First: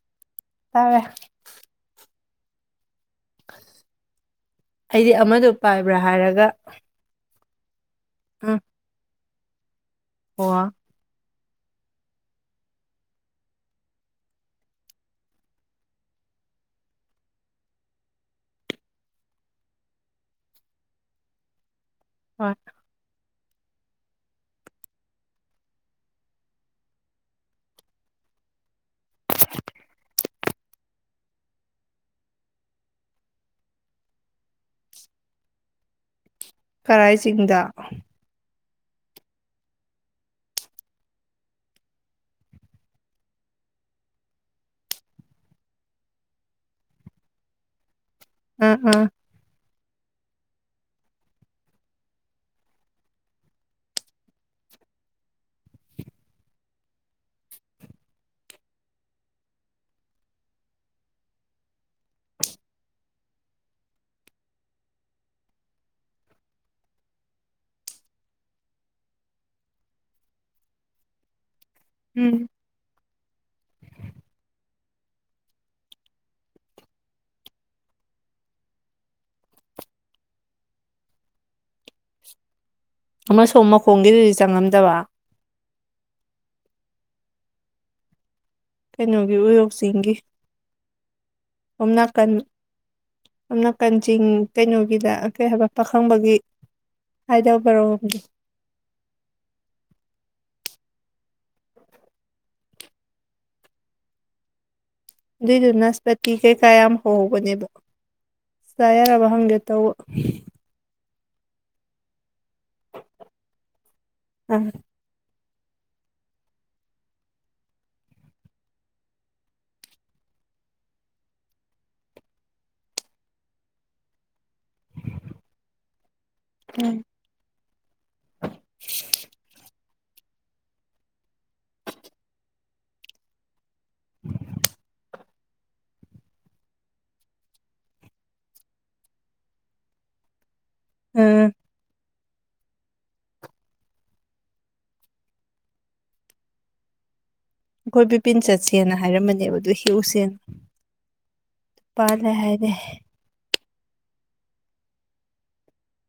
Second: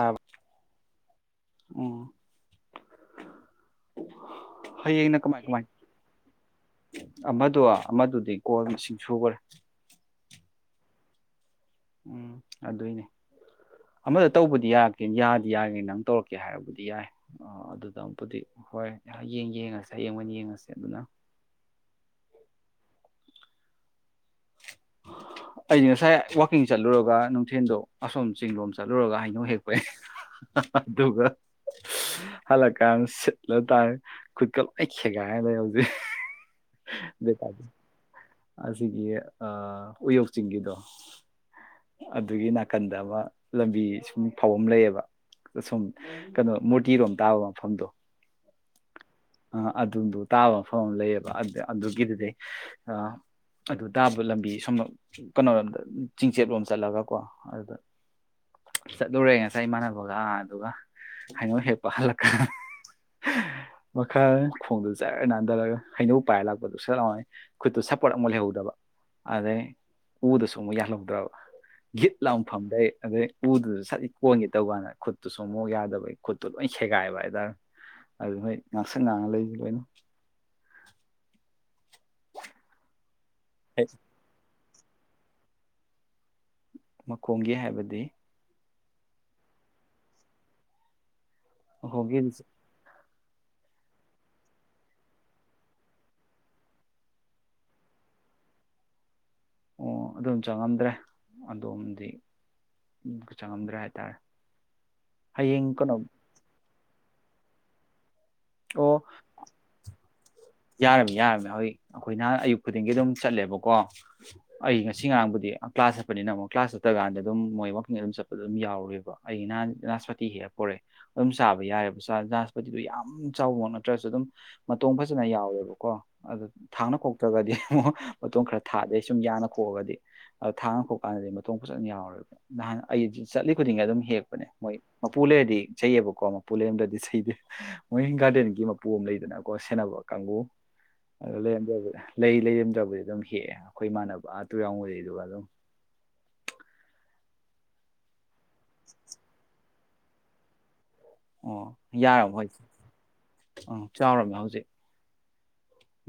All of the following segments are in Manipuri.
ꯑꯥ ꯇꯥꯔꯦ ꯑꯩꯗꯤ ꯍꯌꯦꯡꯅ ꯑꯃꯗꯨ ꯄꯥꯏꯕ꯭ꯔꯥ ꯍꯥꯏꯔꯒ ꯑꯃꯗꯨ ꯑꯃꯗꯨꯗꯤ ꯀꯣꯜ ꯃꯁꯤꯡ ꯁꯨꯈꯔꯦ ꯀ ꯎꯝ ꯑꯗꯨꯏꯅꯦ ꯑꯃꯗ ꯇꯧꯕꯗꯤ ꯌꯥꯔꯀꯦ ꯌꯥꯗꯤ ꯌꯥꯒꯦꯅꯤ ꯅꯪ ꯇꯧꯔꯛꯀꯦ ꯍꯥꯏꯔꯕꯨꯗꯤ ꯌꯥꯏ ꯑꯗꯨꯗ ꯑꯃꯨꯛꯄꯗꯤ ꯍꯣꯏ ꯍꯌꯦꯡ ꯌꯦꯡꯉꯁꯦ ꯍꯌꯦꯡ ꯑꯣꯏꯅ ꯌꯦꯡꯉꯁꯦ ꯑꯗꯨꯅ [unintelligible] ꯑꯩ ꯉꯁꯥꯏ ꯋꯥꯛꯀꯤꯡ ꯆꯠꯂꯨꯔꯒ ꯅꯨꯡꯊꯤꯟꯗꯣ ꯑꯁꯣꯝ ꯆꯤꯡꯂꯣꯝ ꯆꯠ ꯆꯠꯂꯨꯔꯒ ꯍꯩꯅꯧ ꯍꯦꯛꯄꯦ ꯑꯗꯨꯒ ꯍꯜꯂꯛꯀꯥꯟꯗ ꯁꯤꯠꯂ ꯇꯥꯔ ꯈꯨꯠꯀ ꯂꯣꯏ ꯈꯦꯒꯥꯏꯗ ꯍꯧꯖꯤꯛ ꯀꯔꯥꯏꯁꯤꯡꯗ ꯑꯁꯤꯒꯤ ꯑ ꯎꯌꯧ ꯀ ꯆꯤꯡꯒꯤꯗꯣ ꯑꯗꯨꯒꯤ ꯅꯥꯀꯟꯗꯕ ꯂꯝꯕꯤ ꯁꯨꯝ ꯐꯥꯎ ꯑꯃ ꯂꯩꯌꯦꯕ ꯁꯨꯝ ꯀꯩꯅꯣ ꯃꯨꯔꯇꯤꯔꯣꯝ ꯇꯥꯕ ꯃꯐꯝꯗꯣ ꯎ ꯎ ꯑꯗꯨꯗꯨꯣ ꯇꯥꯕ ꯃꯐꯝ ꯑꯃ ꯂꯩꯌꯦꯕ ꯑꯗꯨ ꯑꯗꯨꯒꯤꯗꯨꯗꯤꯩ ꯑꯗꯨ ꯇꯥꯕ ꯂꯝꯕꯤ ꯁꯨꯝ ꯀꯩꯅꯣꯔꯣꯝꯗ ꯆꯤꯡꯆꯦꯠꯂꯣꯝ ꯆꯠꯂꯒꯀꯣ ꯑꯗꯨꯗ ꯆꯠꯂꯨꯔꯦ ꯉꯁꯥꯏ ꯏꯃꯥꯟꯅꯕꯒ ꯑꯗꯨꯒ ꯍꯥꯏꯉꯣꯛ ꯍꯦꯛꯄ ꯍꯜꯂꯛꯀ ꯃꯈꯜ ꯈꯣꯡꯗꯨ ꯆꯖꯔꯒ ꯅꯥꯟꯊꯔꯒ ꯍꯩꯅꯧ ꯄꯥꯏꯔ ꯂꯥꯛꯄꯗꯨ ꯁꯠꯂꯅꯤ ꯈꯨꯠꯇꯨ ꯁꯞꯄꯣꯔꯠ ꯑꯃꯨꯛ ꯂꯩꯍꯧꯗꯕ ꯑꯗꯩ ꯎꯗꯁꯨ ꯑꯃꯨꯛ ꯌꯥꯜꯍꯧꯗ꯭ꯔꯕ ꯒꯤꯠ ꯎꯝ ꯂꯥꯡꯐꯝꯗꯒꯤꯩ ꯑꯗꯩ ꯎꯗꯨꯗꯁꯨ ꯁꯠꯤꯛ ꯀꯣꯟꯈꯤꯦ ꯇꯧ ꯀꯥꯟꯗ ꯈꯨꯠꯇꯨꯁꯨ ꯃꯣꯛ ꯌꯥꯗꯕꯩ ꯈꯨꯠꯇꯨ ꯂꯣꯏ ꯁꯦꯒꯥꯏꯕ ꯍꯥꯏꯇꯥꯔꯦ ꯑꯗꯨ ꯃꯣꯏ ꯉꯥꯛꯁꯪ ꯉꯥꯡꯉ ꯂꯩꯁ ꯂꯣꯏꯅ ꯑꯃꯁꯨꯡꯝ ꯃꯈꯣꯡꯒꯤꯗꯨꯗꯤ ꯆꯪꯉꯝꯗꯕ ꯃꯈꯣꯡꯒꯤ ꯍꯥꯏꯕꯗꯤ ꯀꯩꯅꯣꯒꯤ ꯎꯌꯣꯛꯁꯤꯡꯒꯤ ꯃꯈꯣꯡꯒꯤ ꯑꯝꯅꯥꯀꯟ ꯑꯅ ꯀꯟꯖꯤꯡ ꯀꯩꯅꯣꯒꯤꯗ ꯀꯩ ꯍꯥꯏꯕ ꯄꯥꯈꯪꯕꯒꯤ ꯍꯥꯏꯗꯕꯔꯣꯝꯒ ꯑꯣ ꯑꯗꯨꯝ ꯆꯪꯉꯝꯗ꯭ꯔꯦ ꯑꯗꯣꯝꯗꯤ ꯆꯪꯉꯝꯗ꯭ꯔꯦ ꯍꯥꯏ ꯇꯔꯦ ꯑꯗꯨꯗꯨ ꯅꯁꯄꯇꯤ ꯀꯩ ꯀꯌꯥꯝ ꯍꯧꯕꯅꯦꯕ ꯁ ꯑꯣ ꯌꯥꯔꯕ ꯍꯪꯒꯦ ꯇꯧꯧꯕ ꯌꯥꯔꯝꯃꯤ ꯌꯥꯔꯝꯃꯤ ꯑꯩꯣꯏ ꯑꯩꯈꯣꯏꯅꯍ ꯑꯌꯨꯛ ꯈꯨꯗꯤꯡꯒꯤ ꯑꯗꯨꯝ ꯆꯠꯂꯦꯕꯀꯣ ꯑꯥ ꯑꯩ ꯉꯁꯤ ꯉꯥꯡꯕꯨꯗꯤ ꯀ꯭ꯂꯥꯁ ꯆꯠꯄꯅꯤꯅ ꯑꯃꯨꯛ ꯀ꯭ꯂꯥꯁ ꯆꯠꯇꯀꯥꯟꯗ ꯑꯗꯨꯝ ꯃꯣꯏ ꯋꯀꯤꯡꯗ ꯑꯗꯨꯝ ꯆꯠꯄꯗ ꯑꯗꯨꯝ ꯌꯥꯎꯔꯦꯕ ꯑꯩꯒꯤꯍ ꯖꯅꯥꯁꯄꯇꯤ ꯍꯦꯛ ꯄꯣꯔꯛꯦ ꯑꯗꯨꯝ ꯆꯥꯕ ꯌꯥꯔꯦꯕ ꯖꯅꯥꯁꯄꯇꯤꯗꯨ ꯌꯥꯝ ꯆꯥꯎꯕ ꯅꯠꯇ꯭ꯔꯁꯨ ꯑꯗꯨꯝ ꯐꯖꯅ ꯌꯥꯎꯋꯦꯕꯀꯣ ꯑꯗꯨꯗꯣ ꯊꯥꯡꯅ ꯎꯝ ꯈꯣꯛꯇ꯭ꯔꯒꯗꯤ ꯑꯃꯨꯛ ꯃꯇꯣꯟ ꯈꯔ ꯊꯥꯗꯦ ꯁꯨꯝ ꯌꯥꯡꯅ ꯈꯣꯛꯑꯒꯗꯤ ꯑ ꯊꯥꯡ ꯈꯣꯛꯀꯥꯟꯗꯗꯤ ꯃꯇꯣꯡ ꯐꯖꯅ ꯌꯥꯎꯔꯦꯕ ꯅꯍꯥꯟ ꯑꯩ ꯆꯠꯂꯤ ꯈꯨꯗꯤꯡ ꯑꯗꯨꯝ ꯍꯦꯛꯄꯅꯦ ꯃꯣꯏ ꯃꯄꯨ ꯂꯩꯔꯗꯤ ꯆꯩꯩꯑꯕꯀꯣ ꯃꯄꯨ ꯂꯩꯔꯝꯗꯗꯤ ꯆꯩꯗꯦ ꯃꯣꯏ ꯒꯥꯔꯗꯦꯟꯒꯤ ꯃꯄꯨ ꯑꯃ ꯂꯩꯗꯅꯀꯣ ꯁꯦꯟꯅꯕ ꯀꯥꯡꯪꯕꯨꯨ ꯑꯗꯨꯂ ꯎꯝ ꯌꯦ ꯑꯗꯨꯦ ꯂꯩ ꯂꯩꯔꯝꯗ꯭ꯔꯕꯨꯗꯤ ꯑꯗꯨꯝ ꯍꯦꯛꯑꯦ ꯑꯩꯈꯣꯏ ꯏꯃꯥꯟꯅꯕ ꯑꯥꯇꯨ ꯌꯥꯎꯕꯗꯩꯗꯨꯒ ꯑꯗꯨꯝ ꯑꯩꯈꯣꯏ ꯕꯤꯄꯤꯤꯟ ꯆꯠꯁꯦꯅ ꯍꯥꯏꯔꯝꯕꯅꯦꯕ ꯑꯗꯨ ꯍꯦꯛꯎꯁꯦꯅ ꯄꯥꯂꯦ ꯍꯥꯏꯅꯦꯦ ꯎꯝ ꯆꯥꯎꯝꯃꯦ ꯍꯧꯖꯤꯛ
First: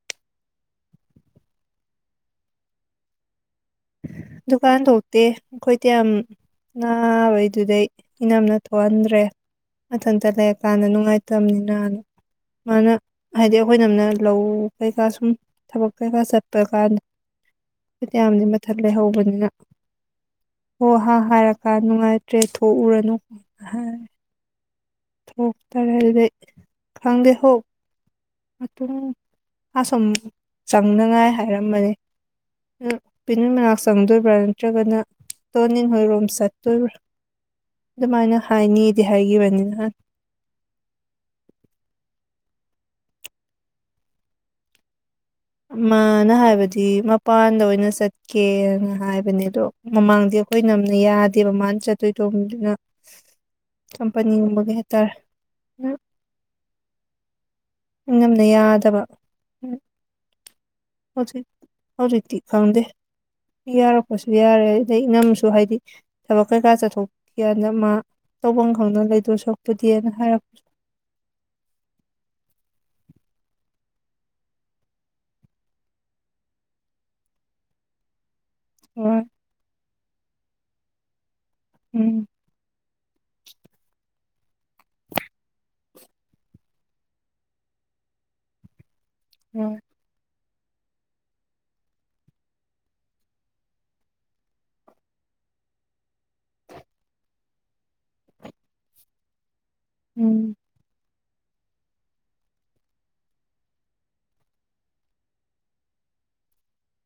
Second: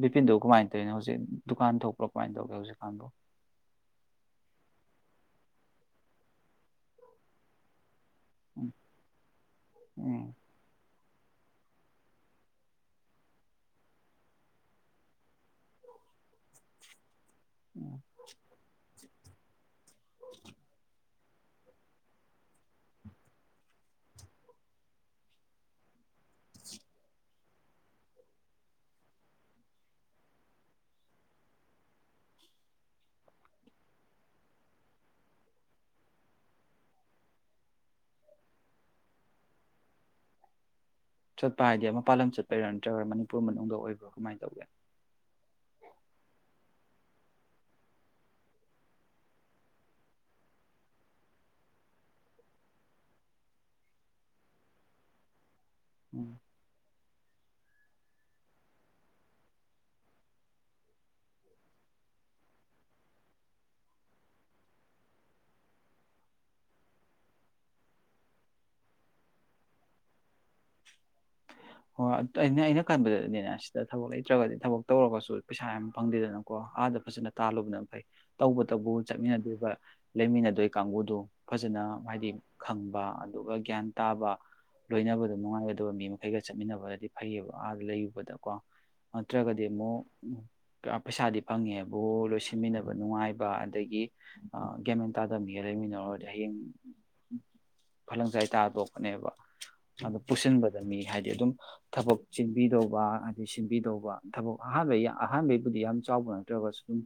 ꯕꯤꯄꯤꯟꯗꯣ ꯀꯃꯥꯏꯅ ꯇꯧꯔꯤꯅꯣ ꯍꯧꯖꯤꯛ ꯗꯨꯀꯥꯟ ꯊꯣꯛꯄ꯭ꯔꯣ ꯀꯃꯥꯏꯅ ꯇꯧꯒꯦ ꯍꯧꯖꯤꯛꯀꯥꯟꯕꯨ ꯗꯨꯀꯥꯟ ꯊꯣꯛꯇꯦ ꯑꯩꯈꯣꯏꯗꯤ ꯌꯥꯝ ꯅꯥꯕꯩ ꯑꯗꯨꯗꯩ ꯏꯅꯝꯅ ꯎꯝ ꯊꯣꯛꯍꯟꯗ꯭ꯔꯦ ꯃꯊꯟꯇ ꯂꯩꯔꯀꯥꯟꯗ ꯅꯨꯡꯉꯥꯏꯇ ꯅ ꯃꯥꯅ ꯍꯥꯏꯗꯤ ꯑꯩꯈꯣꯏꯅ ꯑꯃꯅ ꯂꯧ ꯀꯩꯀꯥ ꯁꯨꯝ ꯊꯕꯛ ꯀꯩꯀꯥ ꯆꯠꯄ ꯀꯥꯟꯗ ꯎꯝ ꯐꯗꯤꯗꯤ ꯃ ꯍꯧꯕꯅꯤꯅ ꯍ ꯑꯍ ꯍꯥꯏꯔꯀꯥꯟ ꯅꯨꯡꯉꯥꯏꯇ꯭ꯔꯦ ꯊꯣꯛꯎꯔꯅꯨ ꯍꯥꯏ ꯊꯣꯛ ꯇꯔ ꯂꯩ ꯈꯪꯗꯦ ꯍ ꯃꯇꯨꯡ ꯑꯁꯨꯝ ꯆꯪꯅꯉꯥꯏ ꯍꯥꯏꯔꯝꯕꯅꯤ ꯄꯅꯨ ꯃꯅꯥꯛ ꯆꯪꯗꯣꯏꯕ꯭ꯔꯥ ꯅꯠꯇ꯭ꯔꯒꯅ ꯇꯣꯟ ꯍꯣꯏꯔꯣꯝ ꯆꯠꯇꯣꯏꯕ꯭ꯔꯥ ꯑꯗꯨꯃꯥꯏꯅ ꯍꯥꯏꯅꯤꯗꯤ ꯍꯥꯏꯈꯤꯕꯅꯤ ꯅꯍꯥꯟ ꯆꯠꯄ ꯍꯥꯏꯗꯤ ꯃꯄꯥꯥꯟ ꯂꯝ ꯆꯠꯄꯩꯔꯥ ꯅꯠꯇ꯭ꯔꯒꯔ ꯃꯅꯤꯄꯨꯔ ꯃꯅꯨꯡꯗ ꯑꯣꯏꯕ꯭ꯔꯥ ꯀꯃꯥꯏꯅ ꯇꯧꯒꯦ ꯑꯃꯅ ꯍꯥꯏꯕꯗꯤ ꯃꯄꯥꯟꯗ ꯑꯣꯏꯅ ꯆꯠꯀꯦꯅ ꯍꯥꯏꯕꯅꯦ ꯑꯗꯣ ꯃꯃꯥꯡꯗꯤ ꯑꯩꯈꯣꯏ ꯅꯝꯅ ꯌꯥꯗꯦꯕ ꯃꯥꯅ ꯆꯠꯇꯣꯏꯗꯣꯗꯨꯅ ꯀꯝꯄꯅꯤꯒꯨꯝꯕꯒꯤꯩ ꯍꯥꯏꯇꯥꯔꯦ ꯎꯝ ꯝꯅ ꯌꯥꯗꯕ ꯍꯧꯖꯤꯛ ꯍꯧꯖꯤꯛꯇꯤ ꯈꯪꯗꯦ ꯌꯥꯔꯛꯄꯁꯨ ꯌꯥꯔꯦ ꯑꯗꯩ ꯏꯉꯝꯁꯨ ꯍꯥꯏꯗꯤ ꯊꯕꯛ ꯀꯩꯀꯥ ꯆꯠꯊꯣꯛꯀꯦꯗ ꯃꯥ ꯇꯐꯝ ꯈꯪꯗꯅ ꯂꯩꯗꯣꯏ ꯁꯣꯛꯄꯗꯤꯅ ꯍꯥꯏꯔꯛꯄꯁꯨ ꯍꯣꯏ ꯑꯩꯅ ꯑꯩꯅ ꯈꯟꯕꯗꯗꯤꯅꯦꯅꯦ ꯁꯤꯗ ꯊꯕꯛ ꯂꯩꯇ꯭ꯔꯒꯗꯤ ꯊꯕꯛ ꯇꯧꯔꯒꯁꯨ ꯄꯩꯁꯥ ꯌꯥꯝ ꯐꯪꯗꯦꯗꯅꯀꯣ ꯑꯥꯗ ꯐꯖꯅ ꯇꯥꯜꯂꯨꯕꯅ ꯐꯩ ꯇꯧꯕꯇꯕꯨ ꯍꯣꯏ ꯆꯠꯃꯤꯟꯅꯗꯕ ꯂꯩꯃꯤꯟꯅꯗ ꯀ ꯀꯥꯡꯨꯗꯣ ꯐꯖꯅ ꯎꯝ ꯍꯥꯏꯗꯤ ꯈꯪꯕ ꯑꯗꯨꯒ ꯒ꯭ꯌꯥꯟ ꯇꯥꯕ ꯂꯣꯏꯅꯕꯗ ꯅꯨꯡꯉꯥꯏꯒꯗꯕ ꯃꯤ ꯃꯈꯩꯒ ꯆꯠꯃꯤꯟꯅꯕꯗꯤ ꯐꯩꯌꯦꯕ ꯑꯥꯗ ꯂꯩꯔꯨꯕꯗꯀꯣ ꯅꯠꯇ꯭ꯔꯒꯗꯤ ꯍꯣꯏ ꯑꯃꯨꯛ ꯄꯩꯁꯥꯗꯤ ꯐꯪꯉꯦꯕꯨ ꯂꯣꯏꯁꯤꯟꯃꯤꯟꯅꯕ ꯅꯨꯡꯉꯥꯏꯕ ꯑꯗꯒꯤ ꯒꯦꯃꯦꯟ ꯇꯥꯗꯕꯤꯒ ꯂꯩꯃꯤꯟꯅꯔꯨꯔꯗꯤ ꯍꯌꯦꯡ ꯐꯂꯪ ꯆꯥꯏ ꯇꯥꯗꯣꯛꯄꯅꯦꯕ ꯑꯗꯨ ꯎꯝ ꯄꯨꯁꯤꯟꯕꯗ ꯃꯤ ꯑꯗꯨꯝ ꯊꯕꯛ ꯆꯤꯟꯕꯤꯗꯧꯕ ꯑꯗꯩ ꯁꯤꯟꯕꯤꯗꯧꯕ ꯊꯕꯛ ꯑꯍꯥꯟꯕꯩ ꯑꯍꯥꯟꯕꯩꯕꯨꯗꯤ ꯌꯥꯝ ꯆꯥꯎꯕ ꯅꯠꯇ꯭ꯔꯒꯁꯨ ꯑꯗꯨꯝ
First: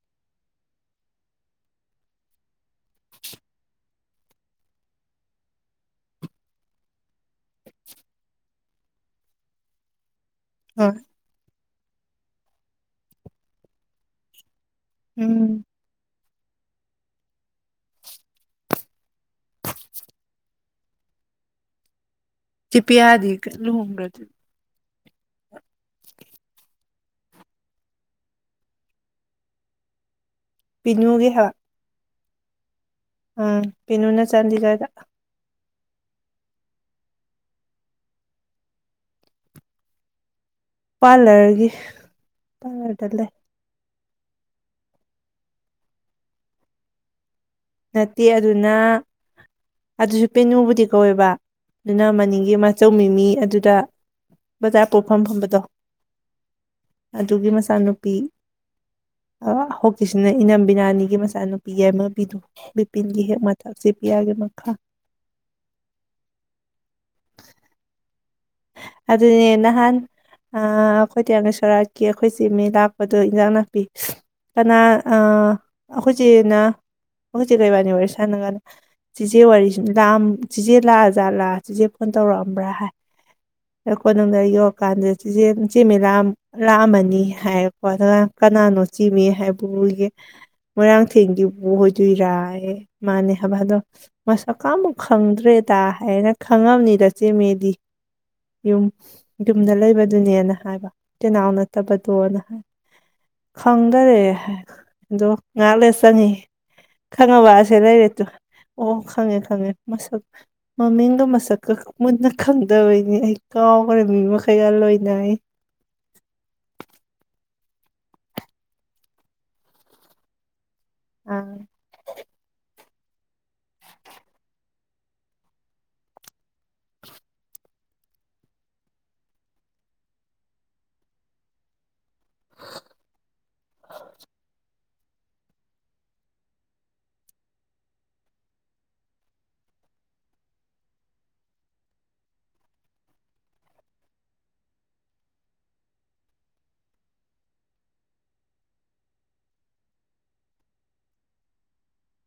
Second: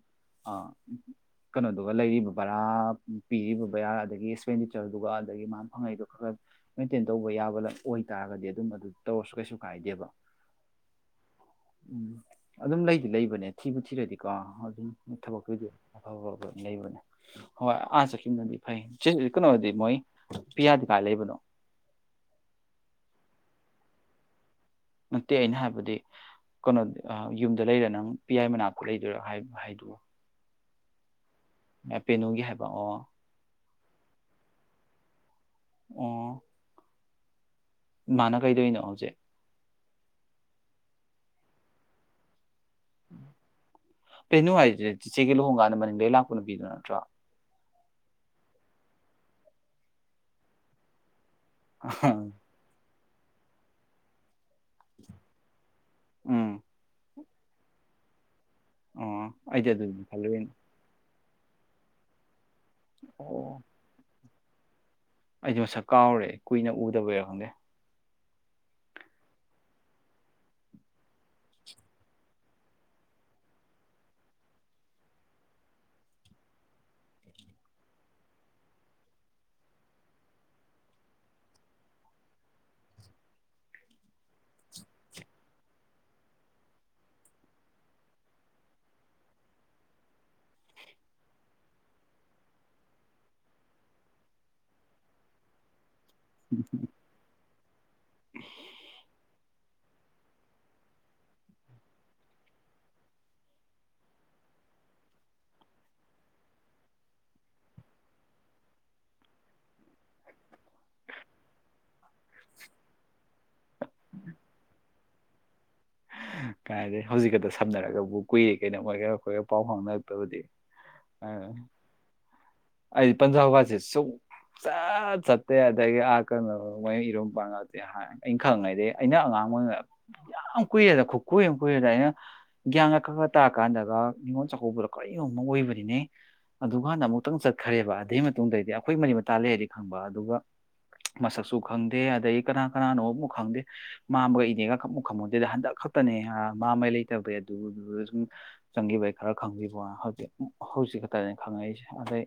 ꯀꯩꯅꯣꯗꯨꯒ ꯂꯩꯔꯤꯕ ꯕꯔꯥ ꯄꯤꯔꯤꯕ ꯕꯔꯥ ꯑꯗꯒꯤ ꯑꯦꯛꯁꯄꯦꯟꯗꯤꯆꯔꯗꯨꯒ ꯑꯗꯒꯤ ꯃꯥꯅ ꯐꯪꯉꯛꯏꯗꯨꯣ ꯈꯔ ꯈꯔ ꯃꯦꯟꯇꯦꯟ ꯇꯧꯕ ꯌꯥꯕ ꯑꯣꯏꯇꯥꯥꯔꯒꯗꯤ ꯑꯗꯨꯝ ꯑꯗꯨ ꯇꯧꯔꯁꯨ ꯀꯩꯁꯨ ꯀꯥꯏꯗꯦꯕ ꯑ ꯎꯝ ꯑꯗꯨꯝ ꯂꯩꯗꯤ ꯂꯩꯕꯅꯦ ꯊꯤꯕꯨ ꯊꯤꯔꯗꯤꯀꯣ ꯑꯗꯨꯝ ꯎꯝ ꯊꯕꯛꯇꯨꯗꯤ ꯑꯐ ꯑꯐꯕ ꯂꯩꯕꯅꯦ ꯍꯣꯏ ꯑꯥ ꯆꯀꯤꯅꯗꯤ ꯐꯩ ꯀꯩꯅꯣꯗꯤ ꯃꯣꯏ ꯄꯤꯌꯥꯗꯤ ꯀꯥꯏ ꯂꯩꯕꯅꯣ ꯆ ꯄ ꯌꯥꯗꯤ ꯀ ꯂꯨꯍꯣꯡꯒ꯭ꯔꯗꯤ ꯅꯠꯇꯦ ꯑꯩꯅ ꯍꯥꯏꯕꯗꯤ ꯀꯩꯅꯣ ꯌꯨꯝꯗ ꯂꯩꯔ ꯅꯪ ꯄꯤꯌꯥꯏ ꯃꯅꯥꯛꯄ ꯂꯩꯗꯣꯏꯔꯥ ꯍꯥꯏꯗꯑꯣ ꯄꯤꯅꯨꯒꯦ ꯍꯥꯏ ꯑꯦꯄꯦꯅꯣꯒꯤ ꯍꯥꯏꯕ ꯑꯣ ꯑꯝ ꯄꯅ ꯎꯅ ꯆꯥꯟꯗꯤꯒꯗ ꯑꯣ ꯃꯥꯅ ꯀꯩꯗꯣꯏꯅꯣ ꯍꯧꯖꯤꯛ ꯄꯥꯔꯂꯔꯒꯤ ꯄꯥꯔꯂꯔꯗ ꯂꯩ ꯀꯦꯩꯅꯅꯨꯡ ꯍꯥꯏꯗꯨ꯭ꯔꯦ ꯆꯤꯆꯦꯒꯤ ꯂꯨꯍꯣꯡ ꯀꯥꯟꯗ ꯃꯅꯤꯡꯗ ꯂꯥꯛꯄ ꯅꯨ ꯄꯕꯤꯗꯨ ꯅꯠꯇ꯭ꯔꯥ ꯅꯠꯇꯦ ꯑꯗꯨꯅ ꯑꯗꯨꯁꯨ ꯄꯦꯅꯨꯕꯨꯗꯤ ꯀꯧꯋꯦꯕ ꯅꯅꯥꯃꯅꯤꯡꯒꯤ ꯃ ꯑꯆꯧꯃꯤ ꯃꯤ ꯑꯗꯨꯗ ꯕꯖꯥꯔ ꯄꯣꯛꯐꯝ ꯐꯝꯕꯗꯣ ꯎꯝ ꯑꯗꯨꯒꯤ ꯃꯆꯥꯅꯨꯄꯤ ꯑꯣ ꯑꯩꯗꯤ ꯑꯗꯨꯗꯤ ꯍꯧꯖꯤꯀꯤꯁꯤꯅ ꯈꯜꯂꯨꯏꯅꯦ ꯏꯅꯝꯕꯤꯅꯥꯅꯤꯒꯤꯁ ꯏꯁꯆꯥ ꯅꯨꯄꯤ ꯑꯦꯝ ꯑꯃ ꯄꯤꯗꯣ ꯕꯤꯄꯤꯟꯒꯤ ꯍꯦꯛ ꯑꯣ ꯃꯊꯛꯁꯤꯦ ꯄꯤꯌꯥꯒꯤ [inaudible] ꯑꯩꯗꯤ ꯃꯁꯛ ꯀꯥꯎꯔꯦ ꯀꯨꯏꯅ ꯎꯗꯕꯩꯔ ꯈꯪꯗꯦ ꯑꯗꯨꯅꯦ ꯅꯍꯥꯟ ꯑꯩꯈꯣꯏ ꯇꯤꯌꯥꯡꯒꯁꯣꯔꯥꯠꯀꯤ ꯑꯩꯈꯣꯏ ꯆꯦ ꯃꯤ ꯂꯥꯛꯄꯗꯣ ꯏꯟꯖꯥꯡ ꯅꯥꯄꯤ ꯀꯅꯥ ꯑꯩꯈꯣꯏꯆꯦꯅ ꯑꯩꯈꯣꯏꯆꯦ ꯀꯩꯕꯥꯅꯤ ꯋꯥꯔꯤ ꯁꯥꯟꯅꯒꯅ ꯆꯦꯆꯦ ꯋꯥꯔꯤ ꯆꯦꯆꯦ ꯂꯥꯛꯑꯖꯥꯠꯂ ꯆꯦꯆꯦ ꯐꯣꯟ ꯇꯧꯔꯛꯑꯝꯕ꯭ꯔꯥ ꯍꯥꯏ ꯀꯣꯅꯨꯡꯗ ꯌꯧꯔꯀꯥꯟꯗ ꯆꯦꯆꯦ ꯆꯦꯃꯦꯑ ꯂꯥꯛꯑꯝꯃꯅꯤ ꯍꯥꯏꯔꯀꯣ ꯑꯗꯨꯒ ꯀꯅꯥꯅꯣ ꯆꯦꯃꯤ ꯍꯥꯏꯕꯒꯤ ꯃꯣꯏꯔꯥꯡꯊꯦꯝꯒꯤꯕꯨ ꯑꯣꯏꯗꯣꯏꯔ ꯃꯥꯅꯦ ꯍꯥꯏꯕ ꯑꯗꯣ ꯃꯁꯛꯀꯥꯃꯨꯛ ꯈꯪꯗ꯭ꯔꯦꯗ ꯍꯥꯏꯅ ꯈꯪꯉꯝꯅꯤꯗ ꯆꯦꯃꯦꯗꯤ ꯌꯨꯝ ꯌꯨꯝ ꯟꯅ ꯂꯩꯕꯗꯨꯅꯦꯅ ꯍꯥꯏꯕ ꯇꯤꯅꯥꯎ ꯅꯠꯇꯕꯗꯣꯅ ꯍꯥꯏ ꯈꯪꯗꯔꯦ ꯍꯥꯏ ꯑꯗꯣ ꯉꯥꯛꯂꯦ ꯆꯪꯉꯤ ꯈꯪꯉꯕꯁꯦ ꯂꯩꯔꯦꯗꯣ ꯑꯣ ꯈꯪꯉꯦ ꯈꯪꯉꯦ ꯃꯁꯛ ꯃꯃꯤꯡꯒ ꯃꯁꯛꯀ ꯃꯨꯟꯅ ꯈꯪꯉꯦ ꯇꯣꯏꯅꯤ ꯑꯩ ꯀꯥꯎꯈ꯭ꯔꯦ ꯃꯤ ꯃꯈꯩꯒ ꯂꯣꯏꯅ ꯑꯩ ꯀꯥꯏꯗꯦ ꯍꯧꯖꯤꯛꯀꯛꯇ ꯁꯝꯅꯔꯒꯕꯨ ꯀꯨꯏꯦ ꯀꯩꯅꯣ ꯑꯣꯏꯣꯏꯒꯔ ꯀꯈꯣꯏꯔ ꯄꯥꯎ ꯐꯥꯎꯅꯔꯛꯇꯕꯗꯤ ꯑ ꯑꯥ ꯑꯩꯗꯤ ꯄꯟꯖꯥꯄꯥꯠꯁꯦ ꯁꯨꯛꯆꯠ ꯆꯠꯇꯦ ꯑꯗꯒꯤ ꯑꯥ ꯀꯩꯅꯣ ꯃꯣꯏ ꯏꯔꯣꯝ ꯄꯥ ꯑꯩꯅ ꯈꯪꯉꯩꯗꯤ ꯑꯩꯅ ꯑꯉꯥꯡ ꯑꯣꯏꯉꯗ ꯌꯥꯝ ꯀꯨꯏꯔꯦꯅ ꯀꯨꯏꯔꯨ ꯀꯨꯏꯔꯦꯗ ꯑꯩꯅ ꯒ꯭ꯌꯥꯟꯒꯥ ꯈꯛꯒ ꯇꯥꯔ ꯀꯥꯟꯗꯒ ꯅꯤꯡꯉꯣꯜ ꯆꯥꯛꯀꯧꯕꯗꯣ ꯀꯔꯤꯒꯨꯝꯕ ꯑꯣꯏꯕꯅꯤꯅꯦ ꯑꯗꯨꯀꯥꯟꯗ ꯑꯃꯨꯛꯇꯪ ꯆꯠꯈ꯭ꯔꯦꯕ ꯑꯗꯨꯒꯤ ꯃꯇꯨꯡꯗꯩꯗꯤ ꯑꯩꯈꯣꯏ ꯃꯔꯤ ꯃꯇꯥ ꯂꯩꯔꯗꯤ ꯈꯪꯕ ꯑꯗꯨꯒ ꯃꯁꯛꯁꯨ ꯈꯪꯗꯦ ꯑꯗꯒꯤ ꯀꯅꯥ ꯀꯅꯥꯅꯣ ꯑꯃꯨꯛ ꯈꯪꯗꯦ ꯃꯝꯃꯒ ꯏꯅꯦꯒ ꯈꯛ ꯑꯃꯨꯛ ꯈꯪꯍꯧꯗꯦꯗ ꯍꯟꯗꯛ ꯈꯛꯇꯅꯦ ꯃꯥ ꯃꯩ ꯂꯩꯇꯕꯩ ꯑꯗꯨꯗꯨ ꯁꯨꯝ ꯆꯪꯈꯤꯕꯩ ꯈꯔ ꯈꯪꯈꯤꯕ ꯍꯧꯖꯤꯛ ꯍꯧꯖꯤꯛ ꯈꯛꯇ ꯈꯪꯉꯛꯏꯁꯦ ꯑꯗꯩ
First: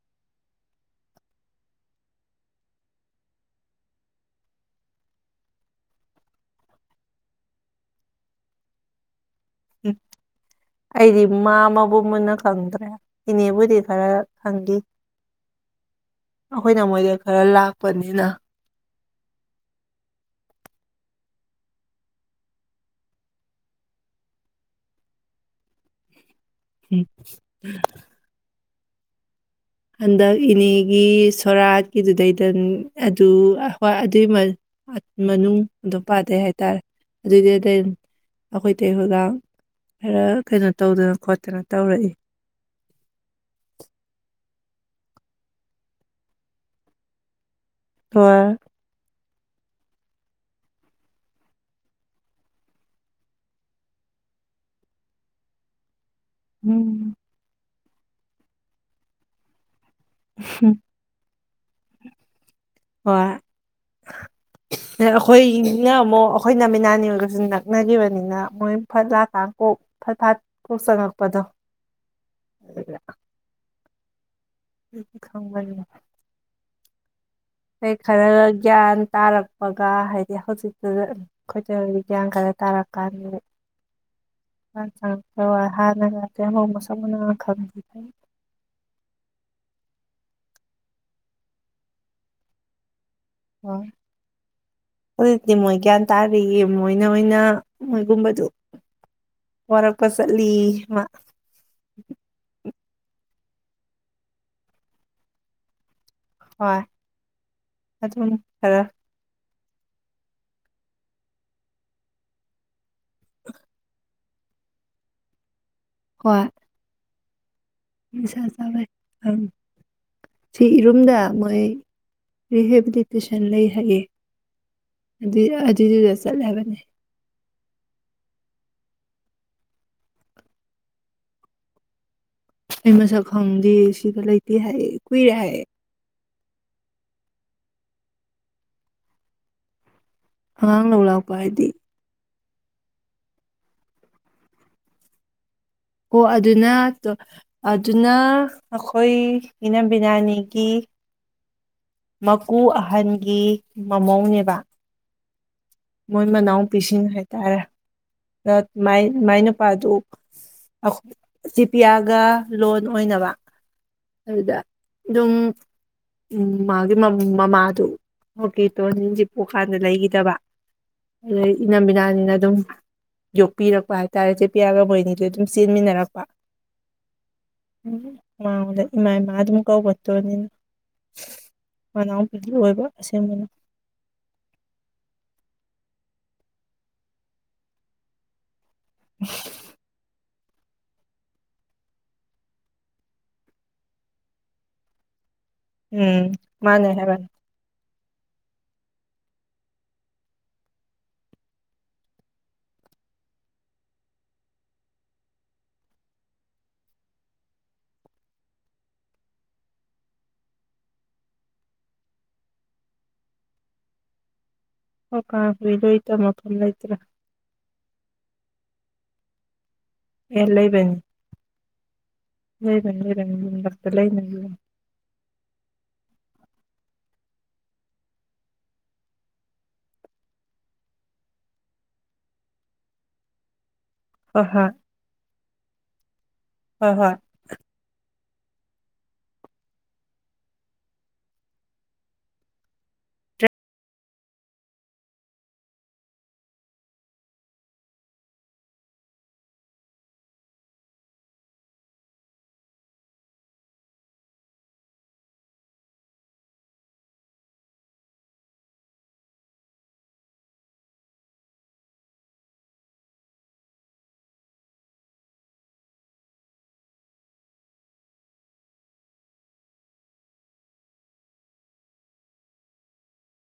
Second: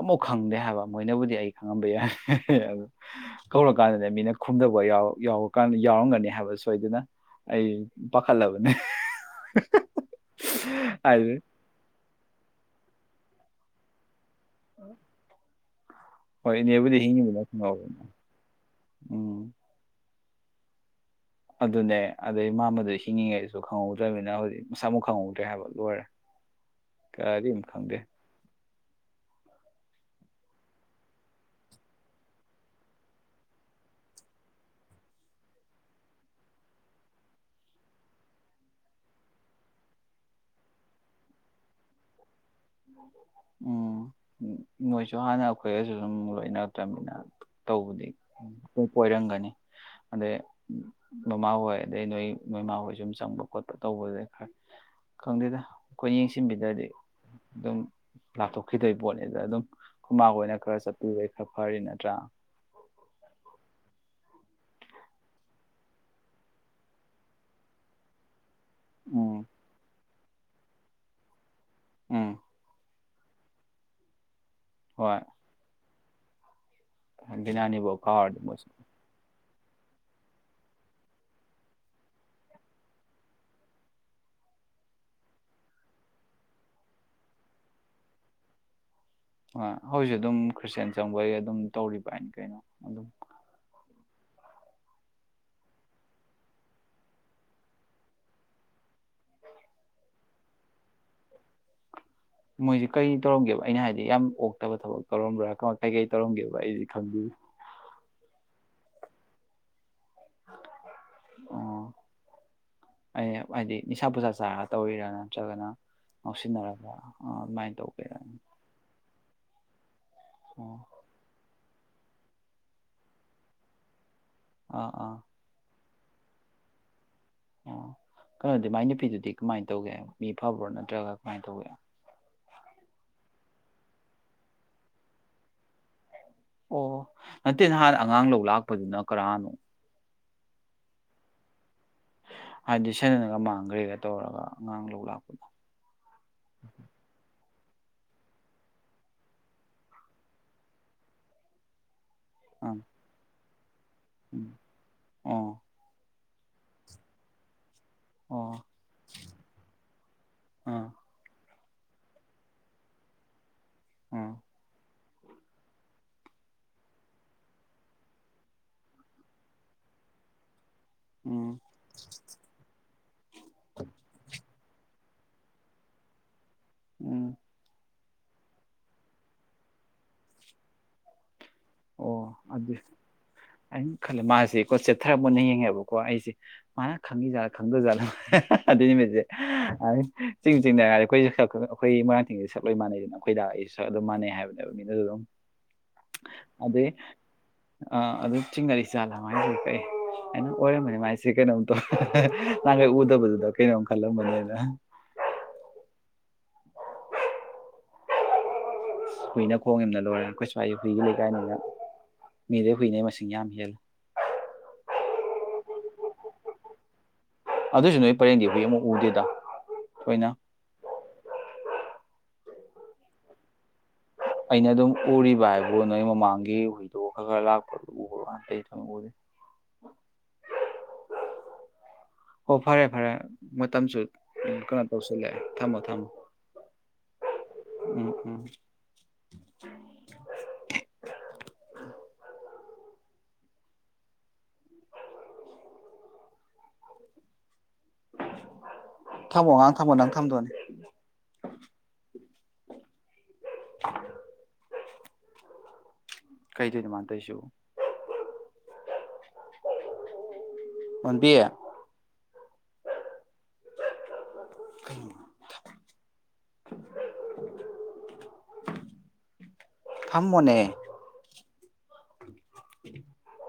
ꯑꯃꯨꯛ ꯈꯪꯗꯦ ꯍꯥꯏꯕ ꯃꯣꯏꯅꯕꯨꯗꯤ ꯑꯩ ꯈꯪꯉꯝꯕ ꯌꯥꯏꯦ ꯀꯧꯔꯀꯥꯟꯗ ꯃꯤꯅ ꯈꯨꯝꯗꯕ ꯌꯥꯎꯕꯀꯥꯟꯗ ꯌꯥꯎꯔꯝꯒꯅꯤ ꯍꯥꯏꯕꯁꯨꯣꯏꯗꯅ ꯑꯩ ꯄꯈꯜꯂꯕꯅꯦ ꯎ ꯑꯩꯗꯤ ꯃꯥ ꯑꯃꯕꯨ ꯃꯨꯟꯅ ꯈꯪꯗ꯭ꯔꯦ ꯏꯅꯦꯕꯨꯗꯤꯦ ꯈꯔ ꯐꯪꯒꯤꯦ ꯍꯣꯏ ꯑꯩꯈꯣꯏꯅ ꯏꯅꯦꯕꯨꯗꯤ ꯃꯣꯏꯗ ꯈꯔ ꯍꯤꯡꯉꯤꯕꯅ ꯈꯪꯍꯧꯕꯅꯤ ꯂꯥꯛꯄꯅꯤꯅ ꯎꯝ ꯑꯗꯨꯅꯦ ꯑꯗꯩ ꯃꯥꯃꯗꯨ ꯍꯤꯡꯉꯤꯉꯩꯗꯨꯁꯨ ꯈꯪꯍꯧꯗ꯭ꯔꯃꯤꯅꯤꯅ ꯍꯧꯖꯤꯛ ꯃꯁꯥꯃꯨꯛ ꯈꯪꯍꯧꯗ꯭ꯔꯦ ꯍꯥꯏꯕ ꯂꯣꯏꯔꯦ ꯎꯝ ꯀꯔꯤꯝ ꯈꯪꯗꯦ ꯍꯟꯗꯛ ꯏꯅꯦꯒꯤ ꯁꯣꯔꯥꯠꯀꯤꯗꯨꯗꯩꯗ ꯑꯗꯨ ꯍ ꯑꯗꯨꯒꯤ ꯃꯅꯨꯡ ꯑꯗꯨ ꯄꯥꯗꯩ ꯍꯥꯏꯇꯥꯔꯦ ꯑꯗꯨꯏꯗꯨꯩꯗ ꯑꯩꯈꯣꯏꯇꯩꯩ ꯍꯣꯏꯒ ꯈꯔ ꯀꯩꯅꯣ ꯇꯧꯗꯅ ꯈꯣꯠꯇꯅ ꯇꯧꯔꯛꯏ ꯎꯝ ꯃꯣꯏꯁꯨ ꯍꯥꯟꯅ ꯑꯩꯈꯣꯏꯒꯁꯨ ꯑꯗꯨꯝ ꯂꯣꯏꯅꯔꯛꯇꯕꯅꯤꯅ ꯇꯧꯕꯗꯤꯣꯏ ꯍꯣꯏ ꯀꯣꯏꯔꯝꯒꯅꯤ ꯑꯗꯩ ꯃꯃꯥ ꯍꯣꯏ ꯑꯗꯩ ꯅꯣꯏ ꯃꯣꯏꯃꯥ ꯍꯣꯏ ꯁꯨꯝ ꯆꯪꯕ ꯈꯣꯠꯄ ꯇꯧꯕꯗꯨꯩ ꯈꯔ ꯈꯪꯗꯦꯗ ꯑꯩꯈꯣꯏ ꯌꯦꯡꯁꯤꯟꯕꯤꯗ꯭ꯔꯗꯤ ꯎꯝ ꯑꯗꯨꯝ ꯂꯥꯊꯣꯛꯈꯤꯗꯣꯏ ꯄꯣꯠꯅꯤꯗ ꯑꯗꯨꯝ ꯈꯨꯃꯥꯡ ꯑꯣꯏꯅ ꯈꯔ ꯆꯠꯄꯨꯔꯦ ꯈ ꯐꯔꯤ ꯅꯠꯇ꯭ꯔꯥ ꯍꯣꯏ ꯑꯩꯈꯣꯏꯅ ꯑꯃꯨꯛ ꯑꯩꯈꯣꯏꯅꯃꯤꯅꯥꯅꯤ ꯑꯣꯏꯒꯁꯨ ꯅꯛꯅꯈꯤꯕꯅꯤꯅ ꯃꯣꯏ ꯐꯖꯥ ꯎꯝ ꯀꯥꯡꯈꯣꯛ ꯐꯠ ꯐꯥꯠ ꯀꯣꯛ ꯆꯉꯛꯄꯗꯣ ꯑꯗꯨ ꯎꯝ ꯍꯣꯏ ꯎ ꯈꯪꯕꯅꯤ ꯑꯩꯣꯏ ꯗꯤꯅꯥꯅꯤꯐꯥꯎ ꯀꯥꯎꯔꯗꯤ ꯈꯔ ꯃꯣꯏꯁꯨ ꯒ꯭ꯌꯥꯟ ꯇꯥꯔꯛ ꯍꯥꯄꯒ ꯍꯥꯏꯗꯤ ꯍꯧꯖꯤꯛꯇꯨꯗ ꯑꯩꯈꯣꯏꯗ ꯒ꯭ꯌꯥꯟ ꯀꯥꯏꯔ ꯇꯥꯔꯀꯥꯟꯗꯥꯡ ꯍꯥꯟꯅ ꯉꯥꯛꯇꯍꯣꯡꯕ ꯁꯛꯅ ꯉ ꯈꯪꯗꯤꯩ ꯑ ꯍꯧꯖꯤꯛ ꯑꯗꯨꯝ ꯈ꯭ꯔꯤꯁꯇꯦꯟ ꯆꯪꯕꯒꯤ ꯑꯗꯨꯝ ꯇꯧꯔꯤꯕ ꯍꯥꯏꯅ ꯀꯩꯅꯣ ꯑꯗꯨꯝ ꯍꯧꯖꯤꯛꯇꯤ ꯃꯣꯏ ꯒ꯭ꯌꯥꯟ ꯇꯥꯔꯤꯌꯦ ꯃꯣꯏꯅꯅ ꯃꯣꯏꯒꯨꯝꯕꯗꯨ ꯋꯥꯔꯛꯄ ꯆꯠꯂꯤ ꯃꯣꯏꯁꯦ ꯀꯔꯤ ꯇꯧꯔꯝꯒꯦꯕ ꯑꯩꯅ ꯍꯥꯏꯗꯤ ꯌꯥꯝ ꯑꯣꯛꯇꯕ ꯊꯕꯛ ꯇꯧꯔꯝꯕ꯭ꯔꯥ ꯀ ꯀꯩꯀꯩ ꯇꯧꯔꯝꯒꯦꯕ ꯍꯣꯏ ꯑꯩꯗꯤ ꯈꯪꯗꯦ ꯑꯗꯨꯝ ꯈꯔ ꯑꯣ ꯑꯦ ꯍꯥꯏꯗꯤꯅꯤꯁꯥ ꯄꯨꯖꯥꯁꯤꯦ ꯥ ꯇꯧꯔꯤꯔꯥ ꯅꯠꯇ꯭ꯔꯒꯅ ꯑꯣ ꯍꯣꯏ ꯁꯤꯅꯔꯕ꯭ꯔ ꯑꯣ ꯥꯏ ꯅꯤꯁꯥ ꯆꯥꯎꯋꯦ ꯑꯪ ꯁꯤ ꯑꯣ ꯏꯔꯨꯝꯗ ꯃꯣꯏ ꯔꯤ ꯍꯥꯏꯦꯕꯗꯤ ꯇꯨꯏꯁꯟ ꯂꯩ ꯍꯥꯏꯌꯦ ꯑꯥ ꯑꯥ ꯁꯤꯗꯤꯗ ꯆꯠꯂꯦ ꯍꯥꯏꯕꯅꯦ ꯑꯣ ꯀꯩꯅꯣꯗꯤ ꯃꯥꯏ ꯅꯨꯄꯤꯗꯨꯗꯤ ꯀꯃꯥꯏꯅ ꯇꯧꯒꯦ ꯃꯤ ꯐꯕ꯭ꯔꯣ ꯅꯠꯇ꯭ꯔꯒ ꯀꯃꯥꯏꯅ ꯇꯧꯒꯦ ꯑꯩ ꯃꯁꯛ ꯈꯪꯗꯦ ꯁꯤꯗ ꯂꯩꯇꯦ ꯍꯥꯏꯌꯦ ꯀꯨꯏꯔꯦ ꯍꯥꯏꯌꯦ ꯑꯣ ꯅꯠꯇꯦ ꯅꯍꯥꯟ ꯑꯉꯥꯡ ꯂꯧ ꯂꯥꯛꯄꯗꯨꯅ ꯀꯔꯅꯣ ꯑꯉꯥꯡ ꯂꯧ ꯂꯥꯛꯄ ꯍꯥꯏꯗꯤ ꯍꯥꯏꯗꯤ ꯁꯅꯅꯒ ꯃꯥꯡꯈ꯭ꯔꯦꯒ ꯇꯧꯔꯒ ꯑꯉꯥꯡ ꯂꯧ ꯂꯥꯛꯄꯗꯣ ꯍꯣ ꯑꯗꯨꯅ ꯑꯗꯨꯅ ꯑꯩꯈꯣꯏ ꯏꯅꯝꯕꯤꯅꯥꯅꯤꯒꯤ ꯃꯀꯨ ꯑꯪ ꯑꯍꯟꯒꯤ ꯎꯝ ꯃꯃꯧꯅꯦꯕ ꯑꯣ ꯃꯣꯏ ꯃꯅꯥꯎꯄꯤꯁꯤꯡ ꯍꯥꯏꯇꯥꯔꯦ ꯑꯣ ꯃꯥꯏ ꯃꯥꯏ ꯅꯨꯄꯥ ꯑꯗꯨ ꯑꯥ ꯁꯤꯖꯤ ꯄꯤ ꯑꯥꯒ ꯂꯣꯟ ꯑꯣꯏꯅꯕ ꯑꯥ ꯑꯗꯨꯗ ꯑꯗꯨꯝ ꯎꯝ ꯃꯥꯒꯤ ꯃꯃꯥꯗꯨ ꯃꯒꯤꯦ ꯇꯣꯔꯅꯤꯟꯁꯤ ꯄꯣꯛꯀꯥꯟꯗ ꯂꯩꯈꯤꯗꯕ ꯑꯗꯩ ꯎꯝ ꯏꯅꯝꯕꯤꯅꯥꯅꯤꯅ ꯑꯗꯨꯝ ꯌꯣꯛꯄꯤꯔꯛꯄ ꯍꯥꯏꯇꯥꯔꯦꯁꯦ ꯄꯌꯥꯒ ꯃꯣꯏꯅꯤꯗ ꯑꯗꯨꯝ ꯆꯦꯟꯃꯤꯟꯅꯔꯛꯄ ꯎꯝ ꯎ ꯃꯥ ꯂꯩ ꯏꯃꯥ ꯏꯃ ꯑꯗꯨꯗ ꯃꯨꯀꯕꯠꯇꯅꯤꯅ ꯑꯣ ꯑꯗꯨ ꯑꯩꯅ ꯈꯜꯂꯦ ꯃꯥꯁꯤꯀꯣ ꯆꯦꯠꯊꯔ ꯃꯟꯅ ꯌꯦꯡꯉꯦꯕꯀꯣ ꯀꯣ ꯑꯩꯁꯦ ꯃꯥꯅ ꯈꯪꯉꯤꯖꯥꯠꯂ ꯈꯪꯗꯖꯥꯠ ꯑꯗꯨ ꯑꯗꯨꯅꯤ ꯃꯁꯦ ꯆꯤꯡ ꯆꯤꯡꯗ ꯍꯥꯏꯔꯗꯤ ꯑꯩꯈꯣꯏꯁꯨ ꯑꯩꯈꯣꯏꯔꯥꯡ ꯊꯤꯡꯁꯤꯦ ꯁꯛ ꯂꯣꯏ ꯃꯥꯟꯅꯩꯗꯅ ꯑꯩꯈꯣꯏ ꯂꯥꯛ ꯑꯩꯁꯨ ꯁ ꯑꯗꯨꯝ ꯃꯥꯟꯅꯩ ꯍꯥꯏꯕꯅꯦꯕ ꯃꯤꯅꯁꯨ ꯑꯗꯨꯝ ꯎꯝ ꯃꯥꯅꯦ ꯍꯥꯏꯦꯕꯅꯤ ꯑꯥ ꯑꯗꯨꯝ ꯆꯤꯡꯅꯔꯤ ꯆꯥꯂ ꯑꯗꯨꯃꯥꯏꯅꯁꯨ ꯀꯛꯩ ꯑꯩꯅ ꯑꯣꯏꯔꯝꯕꯅꯤ ꯃꯥꯏꯁꯦ ꯀꯩꯅꯣꯝ ꯇꯧ ꯅꯅꯥꯈꯩ ꯎꯗꯕꯗꯨꯗ ꯀꯩꯅꯣꯝ ꯈꯜꯂꯝꯕꯅꯦꯅ [unintelligible] ꯍꯨꯏꯅ ꯈꯣꯡ ꯌꯥꯝꯅ ꯂꯣꯏꯔꯦ ꯀꯩꯁꯨꯋꯥꯏ ꯍꯨꯏꯒꯤ ꯂꯩꯀꯥꯏꯅꯤꯅ ꯃꯤꯗꯩ ꯍꯨꯏꯅꯩ ꯃꯁꯤꯡ ꯌꯥꯝ ꯍꯦꯜꯂꯦ ꯑꯣ ꯀ ꯐꯣꯏ ꯂꯣꯏ ꯇ ꯃ ꯐ ꯂꯩꯇ꯭ꯔꯥ ꯑꯗꯨꯁꯨ ꯅꯣꯏ ꯄꯔꯦꯡꯗꯤ ꯑꯩꯣꯏ ꯑꯃꯨꯛ ꯎꯗꯦꯗ ꯊꯣꯏꯅ ꯑꯦꯂꯕꯦꯟ ꯂꯩꯕꯕꯅꯤ ꯑꯩꯅ ꯑꯗꯨꯝ ꯎꯔꯤꯕ ꯍꯥꯏꯕꯣ ꯅꯣꯏ ꯃꯃꯥꯡꯒꯤ ꯍꯣꯏꯗ ꯈ ꯈꯔ ꯂꯥꯛꯄꯇꯗꯤ ꯑꯣ ꯐꯔꯦ ꯐꯔꯦ ꯃꯇꯝꯁꯨ ꯍꯣꯏ ꯍꯣꯏ ꯀꯩꯅꯣ ꯇꯧꯁꯤꯜꯂꯛꯑꯦ ꯊꯝꯃꯣ ꯊꯝꯃꯣ ꯍꯣꯏ ꯍꯣꯏ ꯎꯝ ꯎꯝ ꯊꯝꯃꯣ ꯉꯥꯛ ꯊꯝꯃꯣ ꯅꯪ ꯊꯝꯗꯣꯅꯦ [unintelligible] ꯀꯩ ꯗꯩꯅꯣ ꯃ ꯇꯩꯁꯤꯕꯣ ꯄꯣꯜꯕꯤ [unintelligible] ꯊꯝꯃꯣꯅꯦ [unintelligible]